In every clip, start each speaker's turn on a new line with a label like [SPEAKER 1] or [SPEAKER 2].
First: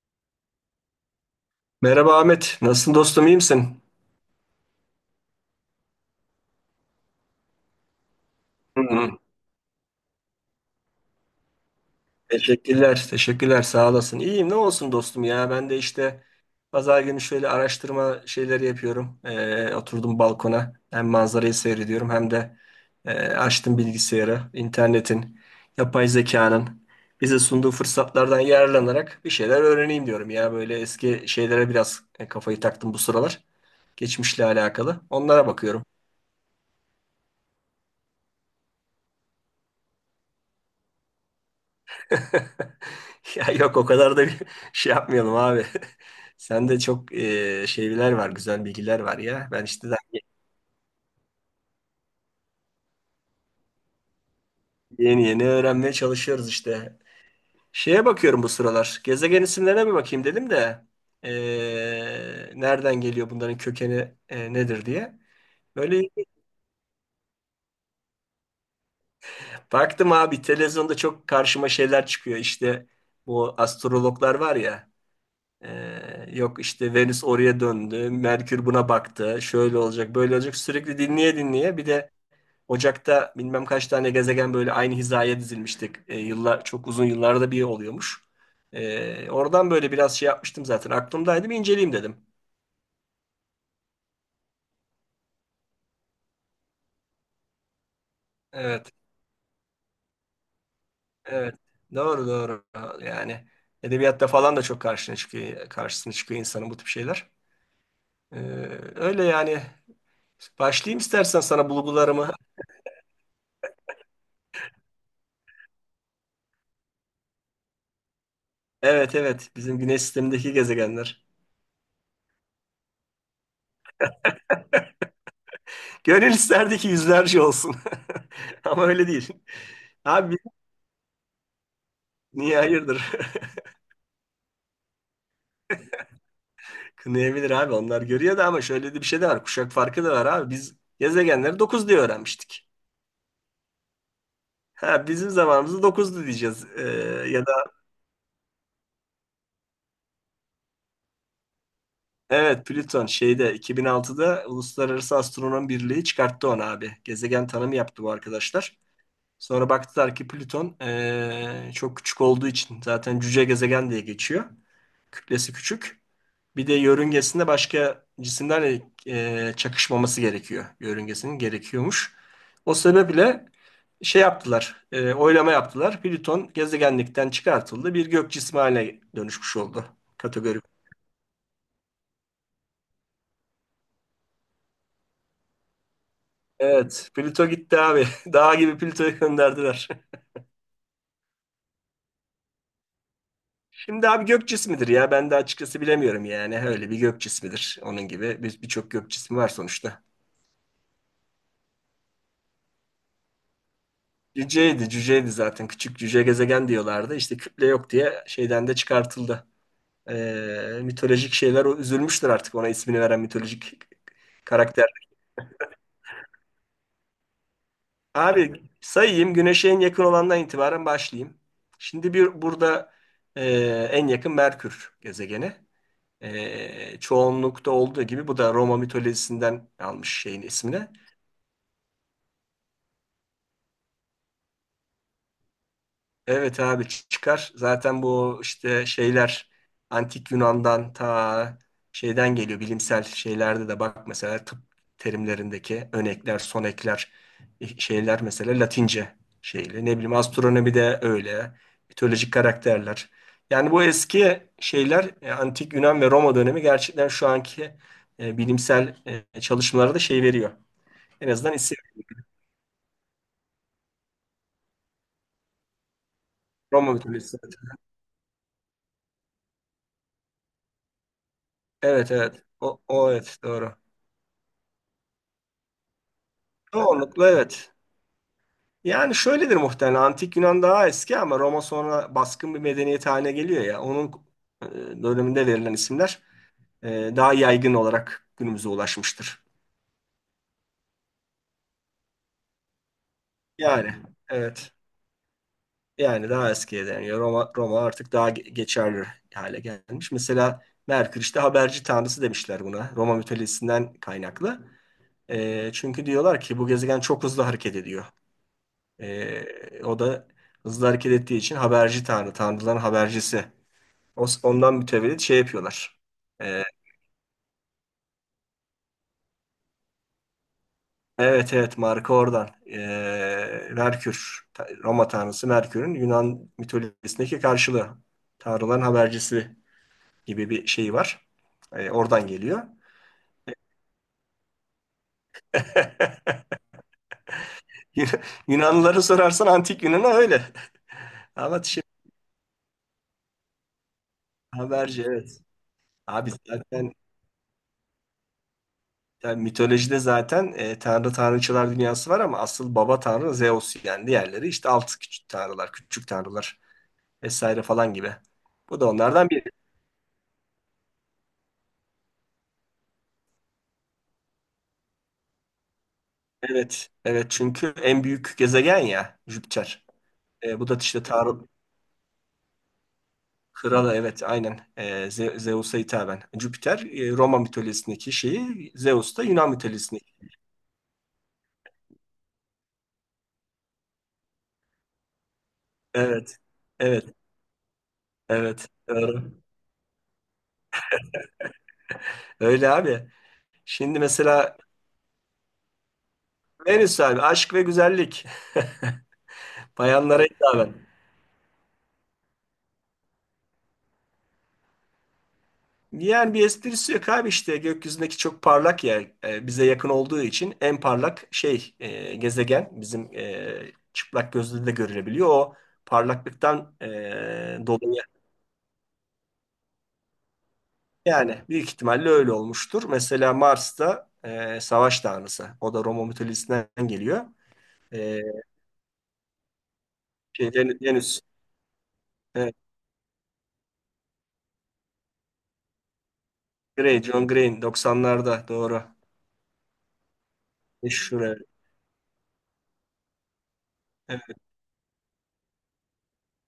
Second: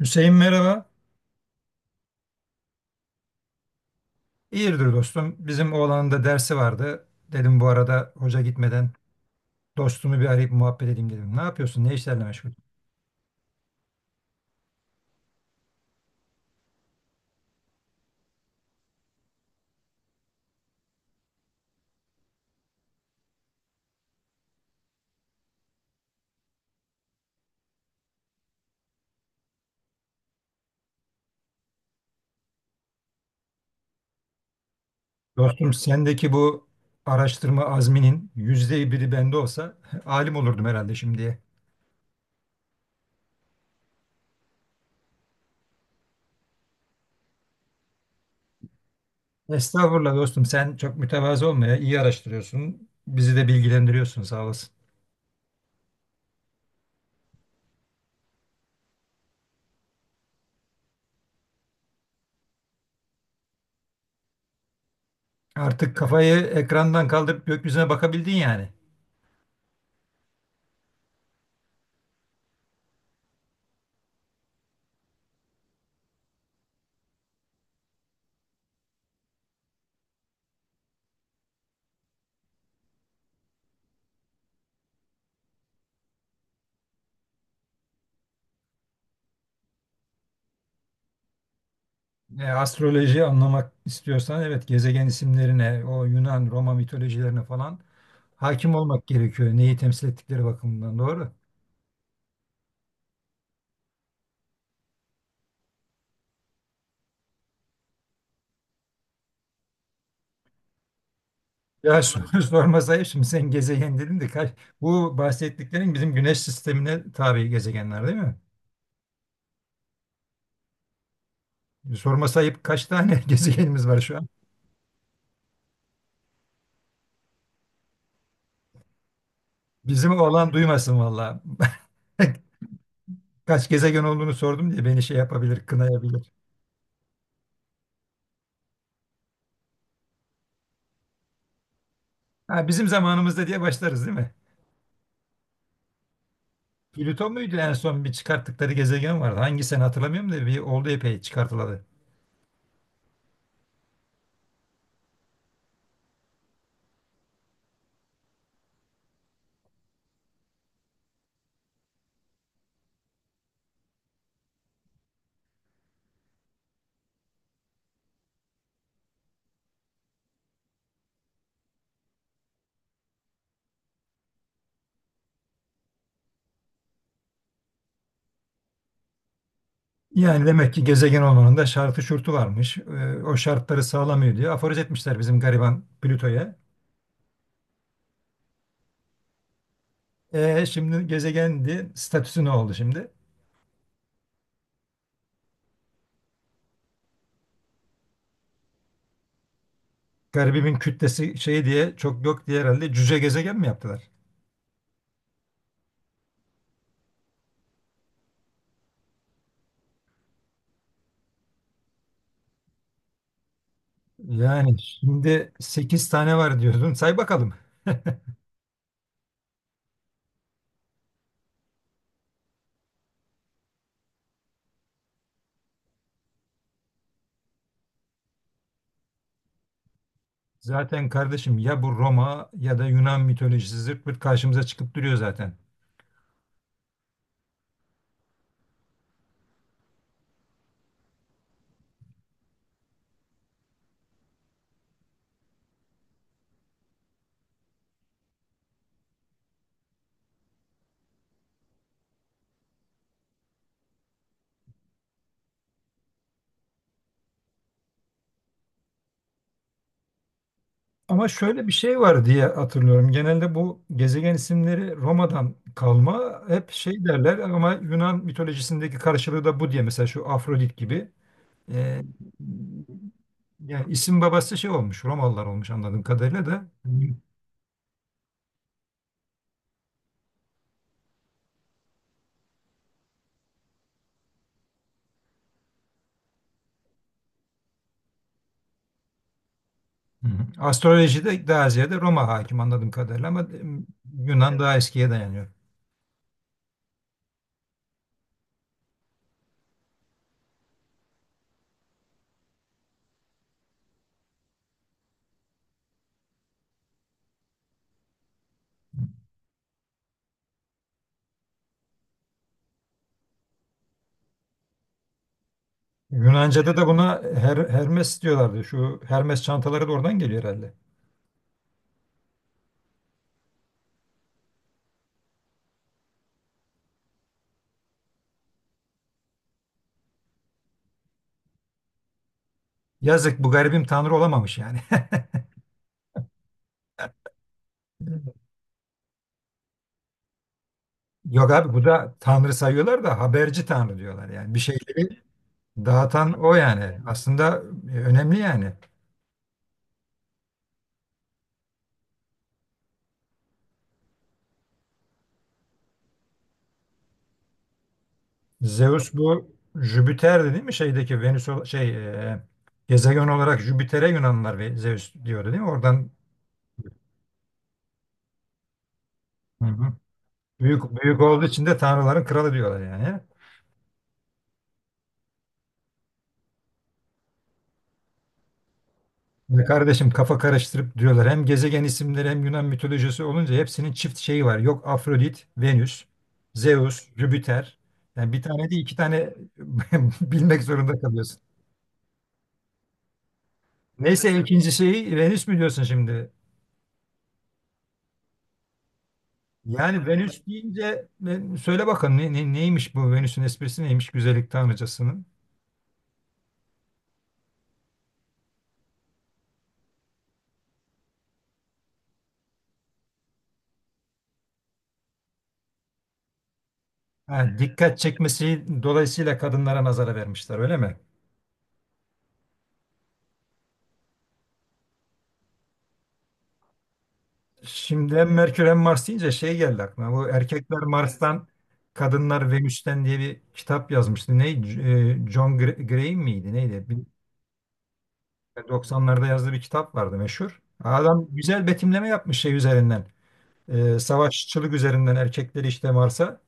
[SPEAKER 1] Hüseyin merhaba.
[SPEAKER 2] Merhaba Ahmet. Nasılsın dostum? İyi misin?
[SPEAKER 1] İyidir dostum. Bizim oğlanın da dersi vardı. Dedim bu arada hoca
[SPEAKER 2] Hı
[SPEAKER 1] gitmeden
[SPEAKER 2] hı.
[SPEAKER 1] dostumu bir arayıp muhabbet edeyim dedim. Ne yapıyorsun? Ne işlerle meşgul?
[SPEAKER 2] Teşekkürler. Teşekkürler. Sağ olasın. İyiyim. Ne olsun dostum ya. Ben de işte pazar günü şöyle araştırma şeyleri yapıyorum. Oturdum balkona. Hem manzarayı seyrediyorum hem de açtım bilgisayarı. İnternetin, yapay zekanın bize sunduğu fırsatlardan yararlanarak bir şeyler öğreneyim diyorum ya. Böyle eski şeylere biraz kafayı taktım bu sıralar. Geçmişle alakalı. Onlara
[SPEAKER 1] Dostum
[SPEAKER 2] bakıyorum.
[SPEAKER 1] sendeki bu araştırma azminin yüzde biri bende olsa alim olurdum herhalde şimdiye.
[SPEAKER 2] Ya yok o kadar da bir şey yapmayalım abi. Sende çok şeyler var, güzel bilgiler var ya. Ben işte daha
[SPEAKER 1] Estağfurullah dostum sen çok mütevazı olma ya. İyi araştırıyorsun. Bizi de bilgilendiriyorsun sağ olasın.
[SPEAKER 2] yeni yeni öğrenmeye çalışıyoruz işte. Şeye bakıyorum bu sıralar. Gezegen isimlerine bir bakayım dedim de e, nereden geliyor bunların kökeni nedir diye.
[SPEAKER 1] Artık
[SPEAKER 2] Böyle
[SPEAKER 1] kafayı ekrandan kaldırıp gökyüzüne bakabildin yani.
[SPEAKER 2] baktım abi televizyonda çok karşıma şeyler çıkıyor. İşte bu astrologlar var ya. Yok işte Venüs oraya döndü, Merkür buna baktı, şöyle olacak, böyle olacak. Sürekli dinleye dinleye bir de Ocak'ta bilmem kaç tane gezegen böyle aynı hizaya dizilmiştik. Yıllar çok uzun yıllarda bir oluyormuş. Oradan böyle biraz şey yapmıştım zaten. Aklımdaydı bir inceleyeyim dedim.
[SPEAKER 1] Astrolojiyi anlamak istiyorsan evet gezegen isimlerine, o Yunan, Roma mitolojilerine falan hakim
[SPEAKER 2] Evet,
[SPEAKER 1] olmak gerekiyor. Neyi temsil ettikleri bakımından doğru.
[SPEAKER 2] evet. Doğru doğru. Yani edebiyatta falan da çok karşısına çıkıyor insanın bu tip şeyler. Ee, öyle yani. Başlayayım istersen sana
[SPEAKER 1] Ya
[SPEAKER 2] bulgularımı.
[SPEAKER 1] soru sormasa ayıp, şimdi sen gezegen dedin de kaç, bu bahsettiklerin bizim güneş sistemine tabi gezegenler değil mi?
[SPEAKER 2] Evet, evet. Bizim güneş sistemindeki gezegenler.
[SPEAKER 1] Sorma sayıp kaç tane gezegenimiz var şu an?
[SPEAKER 2] Gönül isterdi ki yüzlerce olsun. Ama öyle değil.
[SPEAKER 1] Bizim
[SPEAKER 2] Abi
[SPEAKER 1] oğlan duymasın valla.
[SPEAKER 2] niye hayırdır?
[SPEAKER 1] Kaç gezegen olduğunu sordum diye beni şey yapabilir, kınayabilir.
[SPEAKER 2] Kınayabilir abi onlar görüyor da ama şöyle de bir şey de var. Kuşak farkı da var abi. Biz gezegenleri 9 diye öğrenmiştik.
[SPEAKER 1] Ha, bizim zamanımızda diye başlarız değil mi?
[SPEAKER 2] Ha, bizim zamanımızda 9'du diyeceğiz.
[SPEAKER 1] Plüton
[SPEAKER 2] Ya
[SPEAKER 1] muydu
[SPEAKER 2] da
[SPEAKER 1] en son bir çıkarttıkları gezegen vardı. Hangi sene hatırlamıyorum da bir oldu epey çıkartıladı.
[SPEAKER 2] evet Plüton şeyde 2006'da Uluslararası Astronom Birliği çıkarttı onu abi. Gezegen tanımı yaptı bu arkadaşlar. Sonra baktılar ki Plüton çok küçük olduğu için zaten cüce gezegen diye geçiyor. Kütlesi küçük. Bir de yörüngesinde başka cisimlerle çakışmaması gerekiyor. Yörüngesinin gerekiyormuş. O sebeple şey yaptılar, oylama yaptılar. Plüton gezegenlikten çıkartıldı. Bir gök cismi haline dönüşmüş oldu
[SPEAKER 1] Yani
[SPEAKER 2] kategori.
[SPEAKER 1] demek ki gezegen olmanın da şartı şurtu varmış. O şartları sağlamıyor diye aforoz etmişler bizim gariban Plüto'ya.
[SPEAKER 2] Evet, Plüto gitti abi. Dağ gibi Plüto'yu gönderdiler.
[SPEAKER 1] Şimdi gezegendi. Statüsü ne oldu şimdi?
[SPEAKER 2] Şimdi abi gök cismidir ya. Ben de açıkçası bilemiyorum yani. Öyle bir gök cismidir. Onun gibi birçok gök cismi var sonuçta.
[SPEAKER 1] Garibimin kütlesi şey diye çok yok diye herhalde cüce gezegen mi yaptılar?
[SPEAKER 2] Cüceydi, cüceydi zaten. Küçük cüce gezegen diyorlardı. İşte küple yok diye şeyden de çıkartıldı. Mitolojik şeyler o üzülmüştür artık ona ismini veren mitolojik
[SPEAKER 1] Yani
[SPEAKER 2] karakter.
[SPEAKER 1] şimdi 8 tane var diyordun. Say bakalım.
[SPEAKER 2] Abi sayayım Güneş'e en yakın olandan itibaren başlayayım. Şimdi bir burada e, en yakın Merkür gezegeni. Çoğunlukta olduğu gibi bu da Roma mitolojisinden almış şeyin ismini.
[SPEAKER 1] Zaten kardeşim ya bu Roma ya da Yunan mitolojisi zırt pırt karşımıza çıkıp duruyor zaten.
[SPEAKER 2] Evet abi çıkar. Zaten bu işte şeyler antik Yunan'dan ta şeyden geliyor. Bilimsel şeylerde de bak mesela tıp terimlerindeki önekler, sonekler şeyler mesela Latince şeyle. Ne bileyim astronomi de öyle. Mitolojik karakterler. Yani bu eski şeyler antik Yunan ve Roma dönemi gerçekten şu anki bilimsel çalışmalara da şey veriyor.
[SPEAKER 1] Ama
[SPEAKER 2] En azından
[SPEAKER 1] şöyle bir
[SPEAKER 2] isim
[SPEAKER 1] şey var diye hatırlıyorum. Genelde bu gezegen isimleri Roma'dan kalma hep
[SPEAKER 2] Roma
[SPEAKER 1] şey
[SPEAKER 2] mitolojisi.
[SPEAKER 1] derler ama Yunan mitolojisindeki karşılığı da bu diye. Mesela şu Afrodit gibi. Ee,
[SPEAKER 2] Evet, evet. O evet doğru.
[SPEAKER 1] Yani isim babası şey olmuş Romalılar olmuş anladığım kadarıyla da. Hı
[SPEAKER 2] Çoğunlukla evet. Yani şöyledir muhtemelen Antik Yunan daha eski ama Roma sonra baskın bir medeniyet haline geliyor ya. Onun e, döneminde verilen isimler daha yaygın olarak günümüze ulaşmıştır.
[SPEAKER 1] hı. Astrolojide daha ziyade Roma hakim anladığım kadarıyla ama
[SPEAKER 2] Yani
[SPEAKER 1] Yunan
[SPEAKER 2] evet
[SPEAKER 1] daha eskiye dayanıyor.
[SPEAKER 2] yani daha eskiye dayanıyor. Roma, Roma artık daha geçerli hale gelmiş. Mesela Merkür işte haberci tanrısı demişler buna Roma mitolojisinden kaynaklı. Çünkü diyorlar ki bu gezegen çok hızlı hareket ediyor. O da hızlı hareket ettiği için haberci tanrı, tanrıların habercisi. Ondan mütevellit şey yapıyorlar. Ee,
[SPEAKER 1] Yunanca'da da buna Hermes diyorlardı. Şu Hermes çantaları da oradan geliyor herhalde.
[SPEAKER 2] evet evet marka oradan. Merkür, Roma tanrısı Merkür'ün Yunan mitolojisindeki karşılığı. Tanrıların habercisi gibi bir şey var. Oradan geliyor.
[SPEAKER 1] Yazık bu garibim tanrı olamamış yani.
[SPEAKER 2] Yun- Yunanlıları sorarsan antik Yunan'a öyle.
[SPEAKER 1] Yok
[SPEAKER 2] Ama
[SPEAKER 1] abi bu
[SPEAKER 2] şimdi
[SPEAKER 1] da tanrı sayıyorlar da haberci tanrı diyorlar yani. Bir
[SPEAKER 2] haberci
[SPEAKER 1] şeyleri
[SPEAKER 2] evet. Abi
[SPEAKER 1] dağıtan o
[SPEAKER 2] zaten
[SPEAKER 1] yani. Aslında önemli yani.
[SPEAKER 2] yani mitolojide zaten tanrı tanrıçılar dünyası var ama asıl baba tanrı Zeus yani diğerleri işte alt küçük tanrılar, küçük tanrılar. Vesaire falan gibi. Bu da
[SPEAKER 1] Zeus
[SPEAKER 2] onlardan biri.
[SPEAKER 1] bu Jüpiter'di değil mi? Şeydeki Venüs şey e, gezegen olarak Jüpiter'e Yunanlılar ve Zeus diyordu değil mi? Oradan
[SPEAKER 2] Evet, evet çünkü en büyük gezegen ya
[SPEAKER 1] hı
[SPEAKER 2] Jüpiter.
[SPEAKER 1] hı.
[SPEAKER 2] Bu da
[SPEAKER 1] büyük
[SPEAKER 2] işte
[SPEAKER 1] büyük
[SPEAKER 2] Tanrı
[SPEAKER 1] olduğu için de tanrıların kralı diyorlar yani.
[SPEAKER 2] kralı evet aynen Zeus'a hitaben. Jüpiter Roma mitolojisindeki şeyi, Zeus da Yunan
[SPEAKER 1] Ya
[SPEAKER 2] mitolojisindeki.
[SPEAKER 1] kardeşim kafa karıştırıp diyorlar. Hem gezegen isimleri hem Yunan mitolojisi olunca hepsinin çift şeyi var. Yok Afrodit, Venüs,
[SPEAKER 2] Evet,
[SPEAKER 1] Zeus,
[SPEAKER 2] evet,
[SPEAKER 1] Jüpiter. Yani bir
[SPEAKER 2] evet.
[SPEAKER 1] tane değil iki tane
[SPEAKER 2] Doğru.
[SPEAKER 1] bilmek zorunda kalıyorsun.
[SPEAKER 2] Öyle abi. Şimdi
[SPEAKER 1] Neyse
[SPEAKER 2] mesela
[SPEAKER 1] ikinci şeyi Venüs mü diyorsun şimdi?
[SPEAKER 2] Venüs abi aşk ve güzellik.
[SPEAKER 1] Yani
[SPEAKER 2] Bayanlara
[SPEAKER 1] Venüs
[SPEAKER 2] hitaben.
[SPEAKER 1] deyince söyle bakalım ne, neymiş bu Venüs'ün esprisi neymiş güzellik tanrıcasının?
[SPEAKER 2] Yani bir esprisi yok abi işte gökyüzündeki çok parlak yer bize yakın olduğu için en parlak şey gezegen bizim çıplak gözle de görülebiliyor. O parlaklıktan
[SPEAKER 1] Ha, dikkat
[SPEAKER 2] dolayı
[SPEAKER 1] çekmesi dolayısıyla kadınlara nazara vermişler öyle mi?
[SPEAKER 2] yani büyük ihtimalle öyle olmuştur. Mesela Mars'ta savaş tanrısı o da Roma mitolojisinden geliyor.
[SPEAKER 1] Şimdi
[SPEAKER 2] E,
[SPEAKER 1] hem Merkür hem Mars deyince şey geldi aklıma. Bu
[SPEAKER 2] şey,
[SPEAKER 1] Erkekler
[SPEAKER 2] Venüs,
[SPEAKER 1] Mars'tan, Kadınlar
[SPEAKER 2] evet,
[SPEAKER 1] Venüs'ten diye bir kitap yazmıştı. Ne? John Gray miydi? Neydi?
[SPEAKER 2] Grey, John Green 90'larda doğru.
[SPEAKER 1] 1990'larda yazdığı bir kitap vardı meşhur.
[SPEAKER 2] Meşhur
[SPEAKER 1] Adam
[SPEAKER 2] evet.
[SPEAKER 1] güzel betimleme yapmış şey üzerinden. Savaşçılık üzerinden erkekleri işte Mars'a,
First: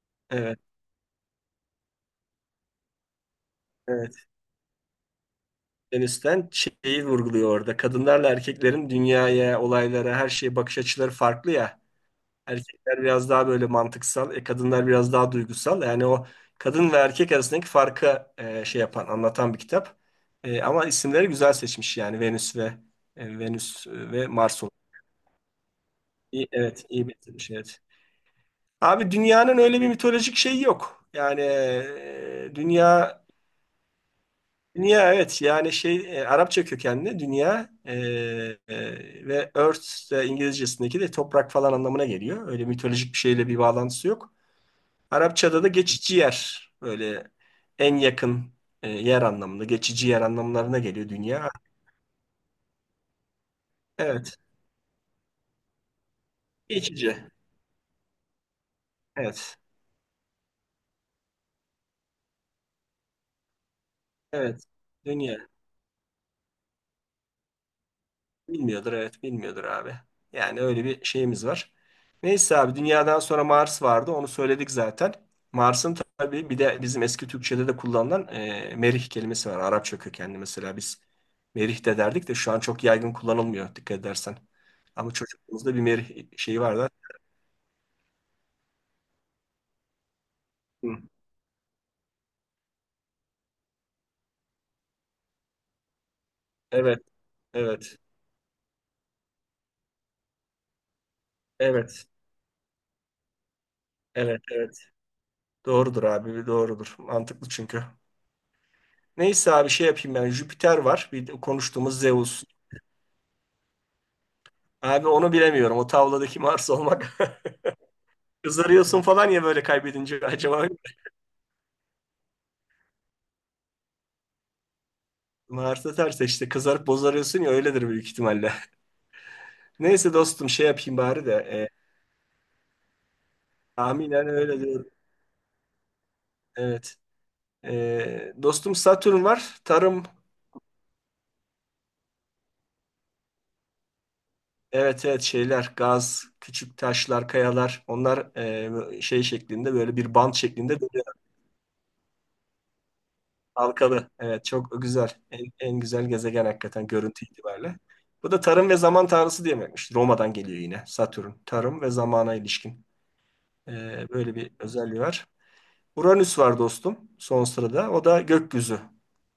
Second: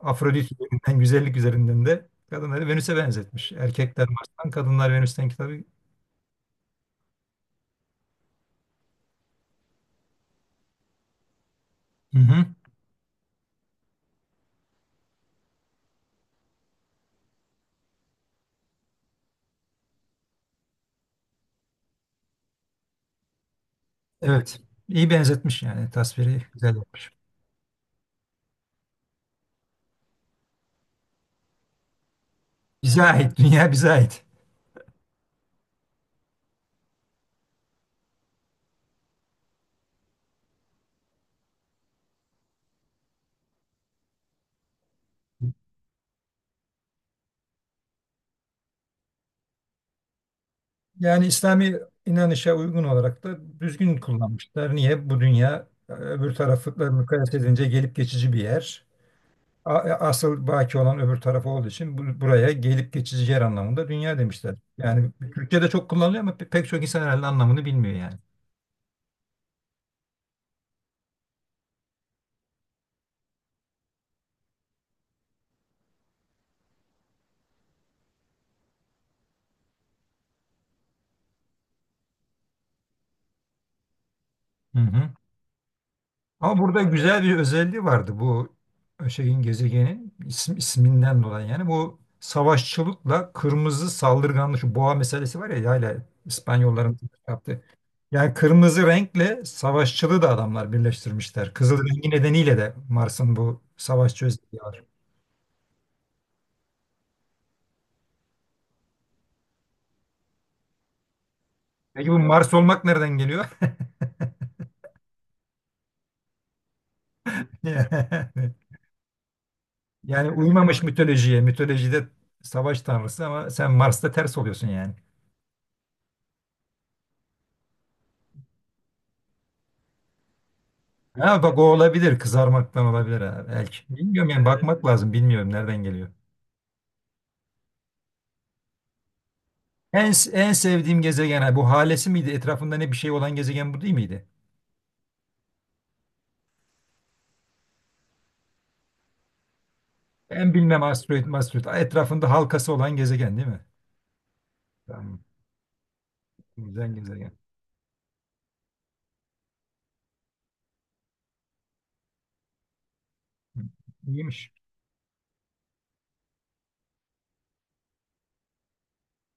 [SPEAKER 1] Afrodit
[SPEAKER 2] Evet,
[SPEAKER 1] üzerinden, güzellik üzerinden de kadınları Venüs'e benzetmiş. Erkekler
[SPEAKER 2] evet.
[SPEAKER 1] Mars'tan, Kadınlar Venüs'ten kitabı.
[SPEAKER 2] Afganistan şeyi vurguluyor orada. Kadınlarla erkeklerin dünyaya, olaylara, her şeye bakış açıları farklı ya.
[SPEAKER 1] Hı hı.
[SPEAKER 2] Erkekler biraz daha böyle mantıksal, kadınlar biraz daha duygusal. Yani o kadın ve erkek arasındaki farkı şey yapan, anlatan bir kitap. Ama isimleri güzel seçmiş yani Venüs ve
[SPEAKER 1] Evet.
[SPEAKER 2] Mars olarak.
[SPEAKER 1] İyi benzetmiş yani. Tasviri
[SPEAKER 2] İyi,
[SPEAKER 1] güzel
[SPEAKER 2] evet, iyi
[SPEAKER 1] yapmış.
[SPEAKER 2] bitirmiş evet. Abi dünyanın öyle bir mitolojik şeyi yok. Yani
[SPEAKER 1] Bize
[SPEAKER 2] dünya
[SPEAKER 1] ait. Dünya bize ait.
[SPEAKER 2] Dünya evet yani şey Arapça kökenli dünya ve Earth de İngilizcesindeki de toprak falan anlamına geliyor. Öyle mitolojik bir şeyle bir bağlantısı yok. Arapçada da geçici yer böyle en yakın yer anlamında geçici yer anlamlarına geliyor
[SPEAKER 1] Yani
[SPEAKER 2] dünya.
[SPEAKER 1] İslami inanışa uygun olarak da düzgün
[SPEAKER 2] Evet
[SPEAKER 1] kullanmışlar. Niye? Bu dünya öbür tarafla
[SPEAKER 2] geçici
[SPEAKER 1] mukayese edince gelip geçici bir yer.
[SPEAKER 2] evet
[SPEAKER 1] Asıl baki olan öbür taraf olduğu için buraya gelip geçici yer anlamında dünya demişler.
[SPEAKER 2] evet
[SPEAKER 1] Yani
[SPEAKER 2] dünya.
[SPEAKER 1] Türkçe'de çok kullanılıyor ama pek çok insan herhalde anlamını bilmiyor yani.
[SPEAKER 2] Bilmiyordur evet bilmiyordur abi. Yani öyle bir şeyimiz var. Neyse abi dünyadan sonra Mars vardı onu söyledik zaten. Mars'ın tabii bir de bizim eski Türkçe'de de kullanılan merih kelimesi var. Arapça kökenli mesela biz merih de derdik de şu an çok yaygın kullanılmıyor dikkat edersen.
[SPEAKER 1] Hı hı.
[SPEAKER 2] Ama çocukluğumuzda bir merih
[SPEAKER 1] Ama
[SPEAKER 2] şeyi var
[SPEAKER 1] burada
[SPEAKER 2] da.
[SPEAKER 1] güzel bir özelliği vardı bu şeyin gezegenin isim,
[SPEAKER 2] Hı.
[SPEAKER 1] isminden dolayı yani bu savaşçılıkla kırmızı saldırganlık şu boğa meselesi var ya hala İspanyolların
[SPEAKER 2] Evet,
[SPEAKER 1] yaptığı.
[SPEAKER 2] evet,
[SPEAKER 1] Yani kırmızı renkle savaşçılığı da adamlar birleştirmişler. Kızıl
[SPEAKER 2] evet,
[SPEAKER 1] rengi nedeniyle de Mars'ın bu savaşçı
[SPEAKER 2] evet,
[SPEAKER 1] özelliği
[SPEAKER 2] evet.
[SPEAKER 1] var.
[SPEAKER 2] Doğrudur abi, doğrudur. Mantıklı çünkü. Neyse abi şey yapayım ben. Jüpiter var. Bir de konuştuğumuz
[SPEAKER 1] Peki bu
[SPEAKER 2] Zeus.
[SPEAKER 1] Mars olmak nereden geliyor?
[SPEAKER 2] Abi onu bilemiyorum. O tavladaki Mars olmak. Kızarıyorsun falan ya böyle kaybedince
[SPEAKER 1] Yani
[SPEAKER 2] acaba
[SPEAKER 1] uymamış mitolojiye. Mitolojide savaş tanrısı ama sen Mars'ta ters oluyorsun yani.
[SPEAKER 2] Mars'ta terse işte kızarıp bozarıyorsun ya öyledir büyük ihtimalle. Neyse dostum şey yapayım bari de.
[SPEAKER 1] Ha bak o
[SPEAKER 2] E,
[SPEAKER 1] olabilir. Kızarmaktan olabilir ha belki.
[SPEAKER 2] tahminen
[SPEAKER 1] Bilmiyorum yani. Evet,
[SPEAKER 2] öyle
[SPEAKER 1] bakmak
[SPEAKER 2] diyorum.
[SPEAKER 1] lazım. Bilmiyorum nereden geliyor.
[SPEAKER 2] Evet. Dostum Satürn var. Tarım.
[SPEAKER 1] En, en sevdiğim gezegen ha, bu halesi miydi? Etrafında ne bir şey olan gezegen bu değil miydi?
[SPEAKER 2] Evet, evet şeyler gaz, küçük taşlar, kayalar onlar şey şeklinde böyle bir bant
[SPEAKER 1] Ben
[SPEAKER 2] şeklinde.
[SPEAKER 1] bilmem asteroid, asteroid. Etrafında halkası olan gezegen değil mi?
[SPEAKER 2] Halkalı. Evet çok güzel.
[SPEAKER 1] Tamam.
[SPEAKER 2] En güzel gezegen hakikaten
[SPEAKER 1] Güzel
[SPEAKER 2] görüntü
[SPEAKER 1] gezegen.
[SPEAKER 2] itibariyle. Bu da tarım ve zaman tanrısı diye demekmiş. Roma'dan geliyor yine Satürn. Tarım ve zamana ilişkin.
[SPEAKER 1] Hı,
[SPEAKER 2] Böyle bir
[SPEAKER 1] İyiymiş.
[SPEAKER 2] özelliği var. Uranüs var dostum son sırada. O da gökyüzü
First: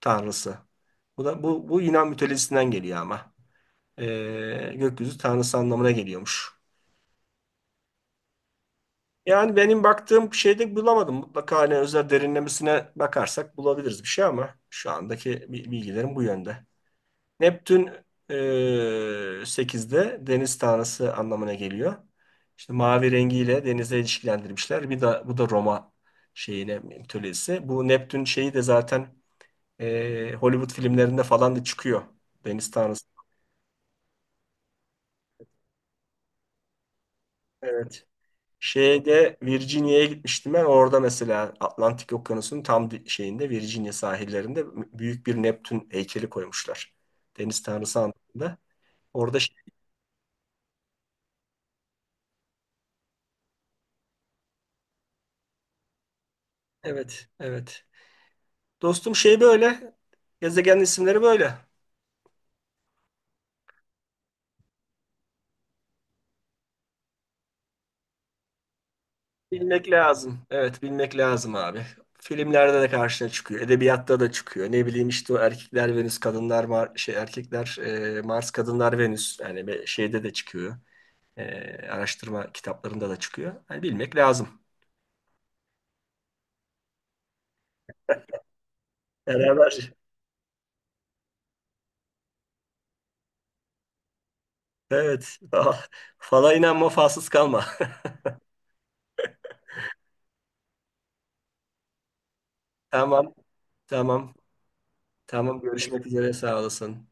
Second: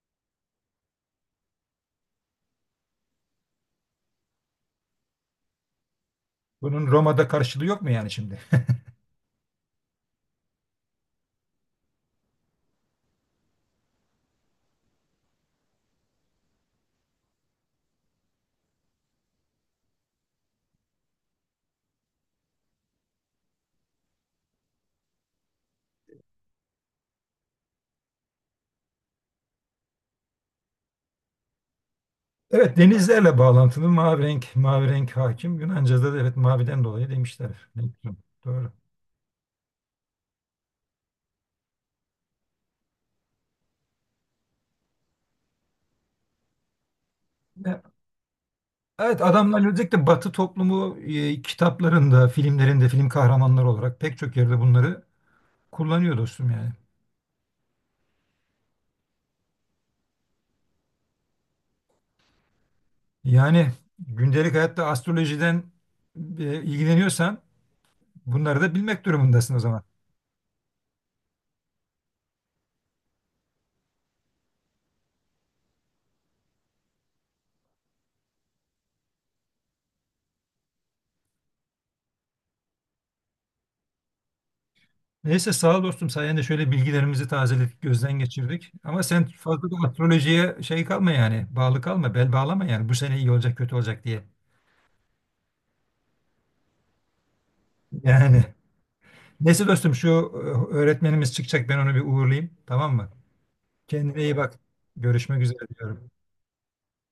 [SPEAKER 2] tanrısı. Bu da bu Yunan mitolojisinden geliyor ama. Gökyüzü tanrısı anlamına geliyormuş.
[SPEAKER 1] Bunun Roma'da karşılığı yok mu yani şimdi?
[SPEAKER 2] Yani benim baktığım şeyde bulamadım. Mutlaka hani özel derinlemesine bakarsak bulabiliriz bir şey ama şu andaki bilgilerim bu yönde. Neptün e, 8'de deniz tanrısı anlamına geliyor. İşte mavi rengiyle denize ilişkilendirmişler. Bir de bu da Roma şeyine mitolojisi. Bu Neptün şeyi de zaten Hollywood filmlerinde falan da çıkıyor. Deniz
[SPEAKER 1] Evet
[SPEAKER 2] tanrısı.
[SPEAKER 1] denizlerle bağlantılı mavi renk, mavi renk hakim. Yunanca'da da evet maviden dolayı demişler. Ne
[SPEAKER 2] Evet.
[SPEAKER 1] güzel, doğru.
[SPEAKER 2] Şeyde Virginia'ya gitmiştim ben. Orada mesela Atlantik Okyanusu'nun tam şeyinde Virginia sahillerinde büyük bir Neptün heykeli koymuşlar. Deniz tanrısı anlamında.
[SPEAKER 1] Evet
[SPEAKER 2] Orada şey,
[SPEAKER 1] adamlar özellikle Batı toplumu kitaplarında, filmlerinde, film kahramanları olarak pek çok yerde bunları kullanıyor dostum yani.
[SPEAKER 2] evet, evet. Dostum şey böyle. Gezegen isimleri böyle.
[SPEAKER 1] Yani gündelik hayatta astrolojiden ilgileniyorsan bunları da bilmek durumundasın o zaman.
[SPEAKER 2] Bilmek lazım. Evet bilmek lazım abi. Filmlerde de karşına çıkıyor. Edebiyatta da çıkıyor. Ne bileyim işte o erkekler Venüs, kadınlar Mar şey erkekler Mars, kadınlar Venüs. Yani şeyde de çıkıyor. E, araştırma kitaplarında da çıkıyor. Yani bilmek lazım.
[SPEAKER 1] Neyse sağ ol dostum sayende şöyle bilgilerimizi tazeledik, gözden geçirdik. Ama sen fazla da
[SPEAKER 2] Beraber.
[SPEAKER 1] astrolojiye şey kalma yani, bağlı kalma, bel bağlama yani bu sene iyi olacak, kötü olacak diye.
[SPEAKER 2] Evet. Fala inanma, falsız kalma.
[SPEAKER 1] Yani neyse dostum şu öğretmenimiz çıkacak ben onu bir uğurlayayım tamam mı?
[SPEAKER 2] Tamam.
[SPEAKER 1] Kendine
[SPEAKER 2] Tamam.
[SPEAKER 1] iyi bak. Görüşmek üzere
[SPEAKER 2] Tamam. Görüşmek
[SPEAKER 1] diyorum.
[SPEAKER 2] üzere. Sağ olasın.